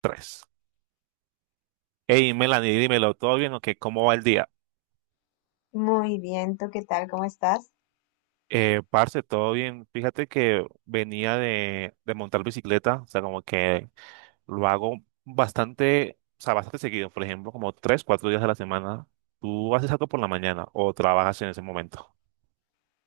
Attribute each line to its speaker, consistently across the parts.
Speaker 1: Tres. Hey, Melanie, dímelo, ¿todo bien o qué? ¿Cómo va el día?
Speaker 2: Muy bien, ¿tú qué tal? ¿Cómo estás?
Speaker 1: Parce, todo bien. Fíjate que venía de montar bicicleta, o sea, como que lo hago bastante, o sea, bastante seguido, por ejemplo, como 3, 4 días a la semana. ¿Tú haces algo por la mañana o trabajas en ese momento?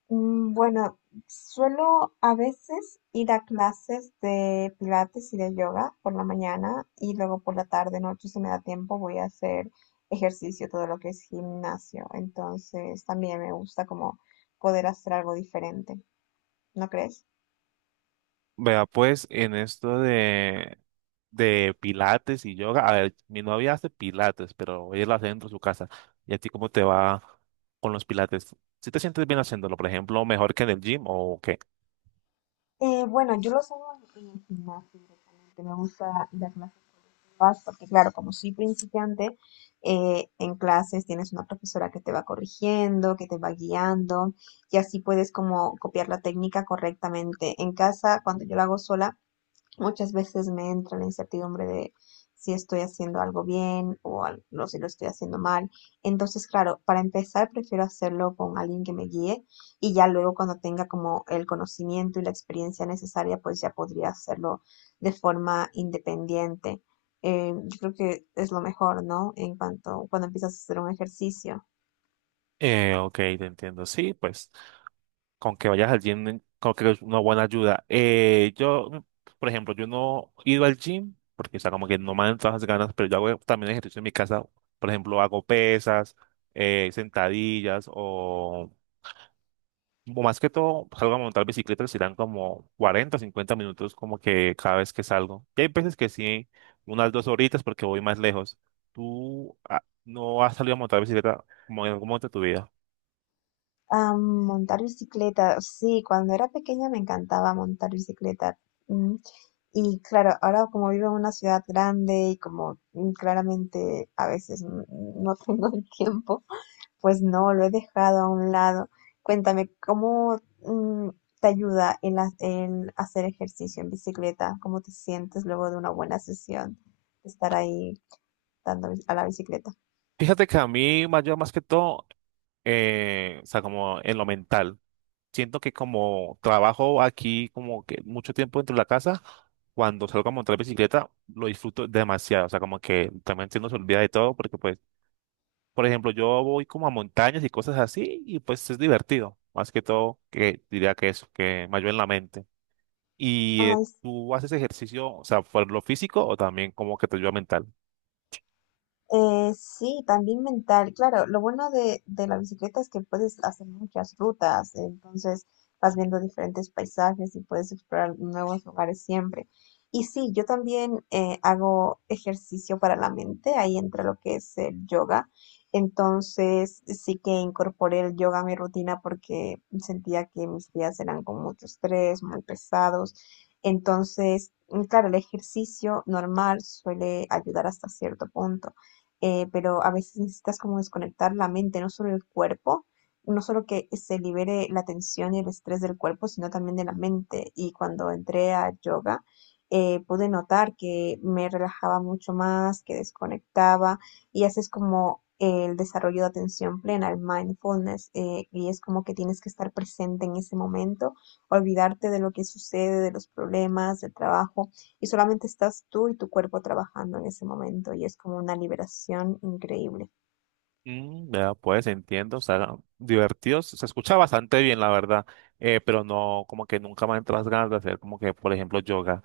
Speaker 2: Bueno, suelo a veces ir a clases de pilates y de yoga por la mañana y luego por la tarde, noche, si me da tiempo, voy a hacer ejercicio, todo lo que es gimnasio. Entonces, también me gusta como poder hacer algo diferente, ¿no crees?
Speaker 1: Vea, pues, en esto de pilates y yoga, a ver, mi novia hace pilates, pero ella lo hace dentro de su casa. ¿Y a ti cómo te va con los pilates? ¿Si te sientes bien haciéndolo, por ejemplo, mejor que en el gym o qué?
Speaker 2: Bueno, yo lo hago en el gimnasio directamente. Me gusta ir a clases papás, porque claro, como soy principiante, en clases tienes una profesora que te va corrigiendo, que te va guiando, y así puedes como copiar la técnica correctamente. En casa, cuando yo la hago sola, muchas veces me entra la incertidumbre de si estoy haciendo algo bien o no si lo estoy haciendo mal. Entonces, claro, para empezar prefiero hacerlo con alguien que me guíe y ya luego cuando tenga como el conocimiento y la experiencia necesaria, pues ya podría hacerlo de forma independiente. Yo creo que es lo mejor, ¿no? En cuanto cuando empiezas a hacer un ejercicio.
Speaker 1: Ok, te entiendo. Sí, pues con que vayas al gym, creo que es una buena ayuda. Yo, por ejemplo, yo no he ido al gym porque, o sea, como que no me dan todas las ganas, pero yo hago también ejercicio en mi casa. Por ejemplo, hago pesas, sentadillas o más que todo, salgo a montar bicicleta, serán como 40, 50 minutos como que cada vez que salgo. Y hay veces que sí, unas 2 horitas porque voy más lejos. ¿Tú no has salido a montar bicicleta como en algún momento de tu vida?
Speaker 2: Ah, montar bicicleta, sí, cuando era pequeña me encantaba montar bicicleta. Mm, Y claro, ahora como vivo en una ciudad grande y como claramente a veces no tengo el tiempo, pues no, lo he dejado a un lado. Cuéntame, ¿cómo te ayuda el hacer ejercicio en bicicleta? ¿Cómo te sientes luego de una buena sesión de estar ahí dando a la bicicleta?
Speaker 1: Fíjate que a mí me ayuda más que todo, o sea, como en lo mental. Siento que como trabajo aquí como que mucho tiempo dentro de la casa, cuando salgo a montar bicicleta, lo disfruto demasiado. O sea, como que también se nos olvida de todo porque, pues, por ejemplo, yo voy como a montañas y cosas así y pues es divertido. Más que todo, que diría que eso, que me ayuda en la mente. ¿Y
Speaker 2: Ay,
Speaker 1: tú haces ejercicio, o sea, por lo físico o también como que te ayuda mental?
Speaker 2: Sí, también mental, claro. Lo bueno de la bicicleta es que puedes hacer muchas rutas, entonces vas viendo diferentes paisajes y puedes explorar nuevos lugares siempre. Y sí, yo también hago ejercicio para la mente, ahí entra lo que es el yoga. Entonces sí que incorporé el yoga a mi rutina porque sentía que mis días eran con mucho estrés, muy pesados. Entonces, claro, el ejercicio normal suele ayudar hasta cierto punto, pero a veces necesitas como desconectar la mente, no solo el cuerpo, no solo que se libere la tensión y el estrés del cuerpo, sino también de la mente. Y cuando entré a yoga, pude notar que me relajaba mucho más, que desconectaba y haces como el desarrollo de atención plena, el mindfulness, y es como que tienes que estar presente en ese momento, olvidarte de lo que sucede, de los problemas, del trabajo y solamente estás tú y tu cuerpo trabajando en ese momento y es como una liberación increíble.
Speaker 1: Mm, ya, pues entiendo, o sea, divertidos, se escucha bastante bien, la verdad, pero no, como que nunca me han entrado las ganas de hacer como que, por ejemplo, yoga.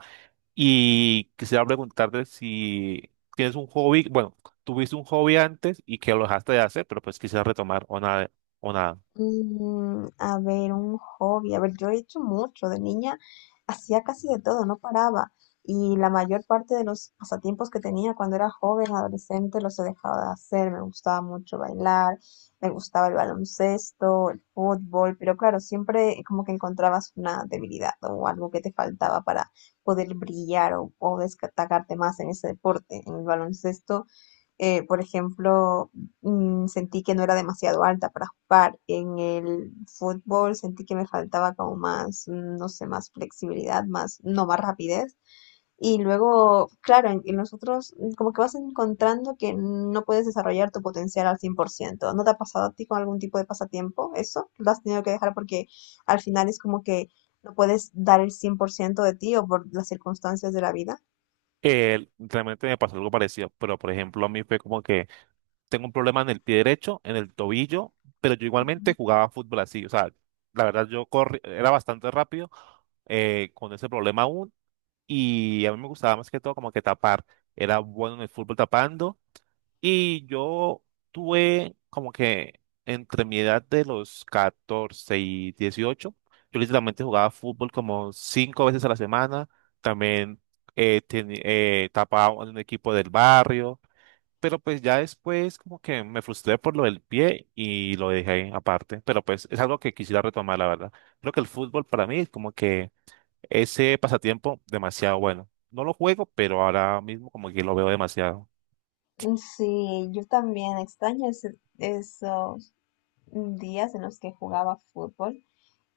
Speaker 1: Y quisiera preguntarte si tienes un hobby, bueno, tuviste un hobby antes y que lo dejaste de hacer, pero pues quisiera retomar o nada, o nada.
Speaker 2: A ver, un hobby. A ver, yo he hecho mucho. De niña hacía casi de todo, no paraba. Y la mayor parte de los pasatiempos que tenía cuando era joven, adolescente, los he dejado de hacer. Me gustaba mucho bailar, me gustaba el baloncesto, el fútbol, pero claro, siempre como que encontrabas una debilidad o algo que te faltaba para poder brillar o destacarte más en ese deporte. En el baloncesto, por ejemplo, sentí que no era demasiado alta para jugar. En el fútbol sentí que me faltaba como más, no sé, más flexibilidad, más, no, más rapidez. Y luego, claro, en los otros como que vas encontrando que no puedes desarrollar tu potencial al 100%. ¿No te ha pasado a ti con algún tipo de pasatiempo eso? ¿Lo has tenido que dejar porque al final es como que no puedes dar el 100% de ti o por las circunstancias de la vida?
Speaker 1: Realmente me pasó algo parecido, pero por ejemplo, a mí fue como que tengo un problema en el pie derecho, en el tobillo, pero yo igualmente jugaba fútbol así, o sea, la verdad yo corrí, era bastante rápido, con ese problema aún. Y a mí me gustaba más que todo como que tapar. Era bueno en el fútbol tapando. Y yo tuve como que entre mi edad de los 14 y 18, yo literalmente jugaba fútbol como cinco veces a la semana. También tapaba en un equipo del barrio. Pero pues ya después como que me frustré por lo del pie y lo dejé aparte. Pero pues es algo que quisiera retomar, la verdad. Creo que el fútbol para mí es como que ese pasatiempo, demasiado bueno. No lo juego, pero ahora mismo como que lo veo demasiado.
Speaker 2: Sí, yo también extraño eso, días en los que jugaba fútbol.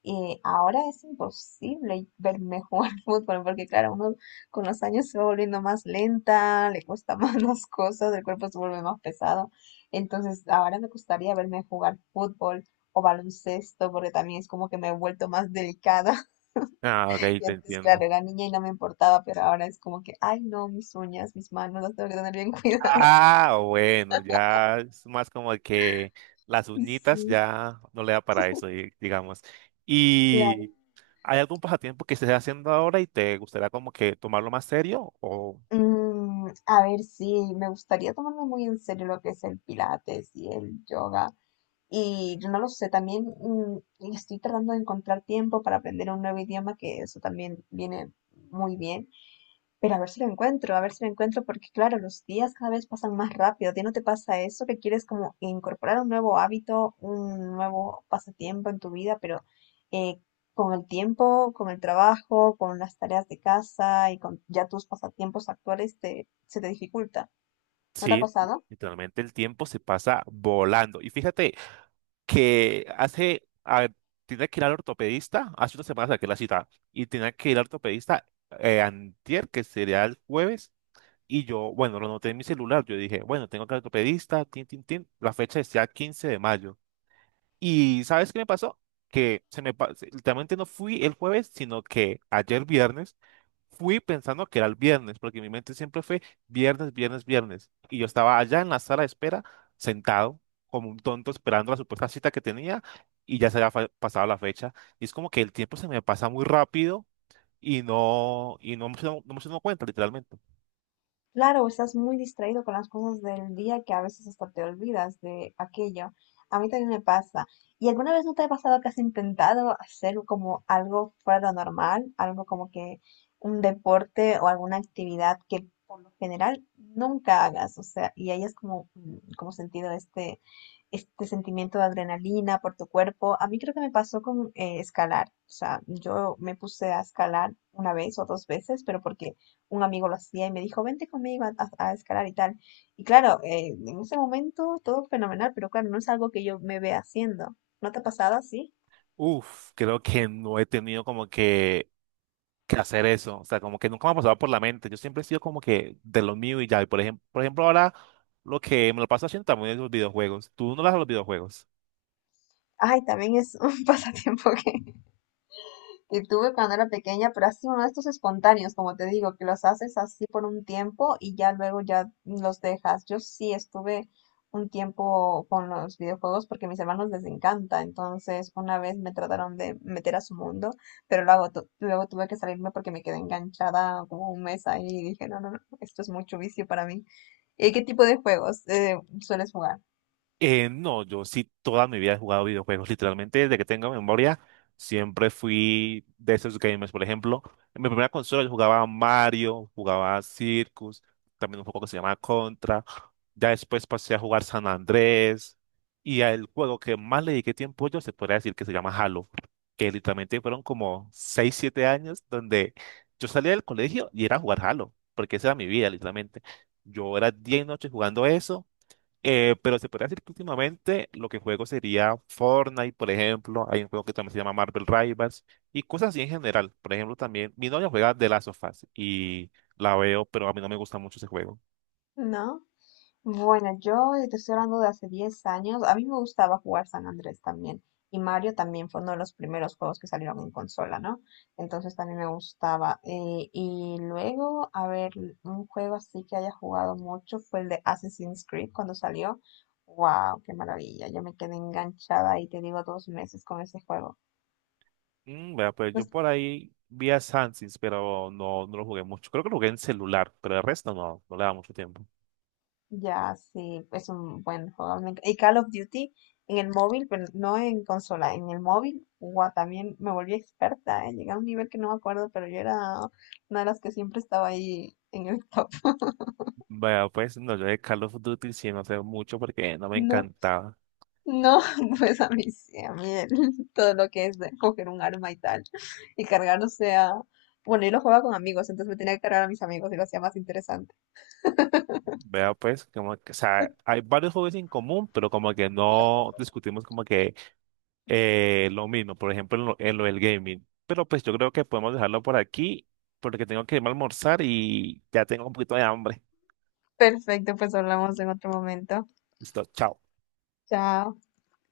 Speaker 2: Y ahora es imposible verme jugar fútbol porque, claro, uno con los años se va volviendo más lenta, le cuesta más las cosas, el cuerpo se vuelve más pesado. Entonces, ahora me gustaría verme jugar fútbol o baloncesto porque también es como que me he vuelto más delicada.
Speaker 1: Ah, ok,
Speaker 2: Y
Speaker 1: te
Speaker 2: antes, claro,
Speaker 1: entiendo.
Speaker 2: era niña y no me importaba, pero ahora es como que, ay, no, mis uñas, mis manos las tengo que tener bien cuidadas.
Speaker 1: Ah, bueno, ya es más como que las uñitas
Speaker 2: Sí,
Speaker 1: ya no le da para eso, digamos.
Speaker 2: claro.
Speaker 1: ¿Y hay algún pasatiempo que estés haciendo ahora y te gustaría como que tomarlo más serio? O
Speaker 2: A ver, sí, me gustaría tomarme muy en serio lo que es el pilates y el yoga. Y yo no lo sé, también estoy tratando de encontrar tiempo para aprender un nuevo idioma, que eso también viene muy bien. Pero a ver si lo encuentro, a ver si lo encuentro, porque claro, los días cada vez pasan más rápido. ¿A ti no te pasa eso que quieres como incorporar un nuevo hábito, un nuevo pasatiempo en tu vida, pero eh, con el tiempo, con el trabajo, con las tareas de casa y con ya tus pasatiempos actuales se te dificulta? ¿No te ha
Speaker 1: sí,
Speaker 2: pasado?
Speaker 1: literalmente el tiempo se pasa volando. Y fíjate, que hace, a ver, que ir al ortopedista, hace una semana saqué la cita, y tenía que ir al ortopedista, antier, que sería el jueves, y yo, bueno, lo noté en mi celular, yo dije, bueno, tengo que ir al ortopedista, tin, tin, tin, la fecha decía 15 de mayo. Y ¿sabes qué me pasó? Que se me, literalmente no fui el jueves, sino que ayer viernes. Fui pensando que era el viernes, porque mi mente siempre fue viernes, viernes, viernes. Y yo estaba allá en la sala de espera, sentado, como un tonto, esperando la supuesta cita que tenía, y ya se había pasado la fecha. Y es como que el tiempo se me pasa muy rápido y no me estoy dando cuenta, literalmente.
Speaker 2: Claro, estás muy distraído con las cosas del día que a veces hasta te olvidas de aquello. A mí también me pasa. ¿Y alguna vez no te ha pasado que has intentado hacer como algo fuera de lo normal, algo como que un deporte o alguna actividad que por lo general nunca hagas? O sea, y hayas como, como sentido este sentimiento de adrenalina por tu cuerpo. A mí creo que me pasó con escalar. O sea, yo me puse a escalar una vez o dos veces, pero porque un amigo lo hacía y me dijo, vente conmigo a escalar y tal. Y claro, en ese momento todo fenomenal, pero claro, no es algo que yo me vea haciendo. ¿No te ha pasado así?
Speaker 1: Uf, creo que no he tenido como que hacer eso. O sea, como que nunca me ha pasado por la mente. Yo siempre he sido como que de lo mío y ya. Y por ejemplo, ahora lo que me lo paso haciendo también es los videojuegos. ¿Tú no lo haces los videojuegos?
Speaker 2: Ay, también es un pasatiempo que tuve cuando era pequeña, pero ha sido uno de estos espontáneos, como te digo, que los haces así por un tiempo y ya luego ya los dejas. Yo sí estuve un tiempo con los videojuegos porque a mis hermanos les encanta, entonces una vez me trataron de meter a su mundo, pero luego, luego tuve que salirme porque me quedé enganchada como un mes ahí y dije, no, no, no, esto es mucho vicio para mí. ¿Y qué tipo de juegos sueles jugar?
Speaker 1: No, yo sí toda mi vida he jugado videojuegos, literalmente desde que tengo memoria, siempre fui de esos gamers. Por ejemplo, en mi primera consola yo jugaba Mario, jugaba Circus, también un juego que se llama Contra. Ya después pasé a jugar San Andrés y el juego que más le dediqué tiempo yo se podría decir que se llama Halo, que literalmente fueron como 6, 7 años donde yo salía del colegio y era a jugar Halo, porque esa era mi vida, literalmente. Yo era día y noche jugando eso, pero se podría decir que últimamente lo que juego sería Fortnite, por ejemplo. Hay un juego que también se llama Marvel Rivals y cosas así en general. Por ejemplo, también mi novia juega The Last of Us y la veo, pero a mí no me gusta mucho ese juego.
Speaker 2: ¿No? Bueno, yo te estoy hablando de hace 10 años. A mí me gustaba jugar San Andrés también. Y Mario también fue uno de los primeros juegos que salieron en consola, ¿no? Entonces también me gustaba. Y luego, a ver, un juego así que haya jugado mucho fue el de Assassin's Creed cuando salió. ¡Wow! ¡Qué maravilla! Yo me quedé enganchada y te digo, 2 meses con ese juego.
Speaker 1: Vea, pues
Speaker 2: No.
Speaker 1: yo por ahí vi a Sans, pero no, no lo jugué mucho. Creo que lo jugué en celular, pero el resto no, no le da mucho tiempo.
Speaker 2: Ya, sí, es un buen juego. Y Call of Duty en el móvil, pero no en consola, en el móvil, guau, también me volví experta, ¿eh? Llegué a un nivel que no me acuerdo, pero yo era una de las que siempre estaba ahí en el top.
Speaker 1: Vea, pues no, yo de Call of Duty sí no sé mucho porque no me
Speaker 2: No,
Speaker 1: encantaba.
Speaker 2: no, pues a mí sí, a mí todo lo que es de coger un arma y tal, y cargar, o sea, bueno, yo lo jugaba con amigos, entonces me tenía que cargar a mis amigos y lo hacía más interesante.
Speaker 1: Vea, pues, como que, o sea, hay varios juegos en común, pero como que no discutimos como que. Lo mismo, por ejemplo, en lo del gaming. Pero pues yo creo que podemos dejarlo por aquí porque tengo que irme a almorzar y ya tengo un poquito de hambre.
Speaker 2: Perfecto, pues hablamos en otro momento.
Speaker 1: Listo, chao.
Speaker 2: Chao.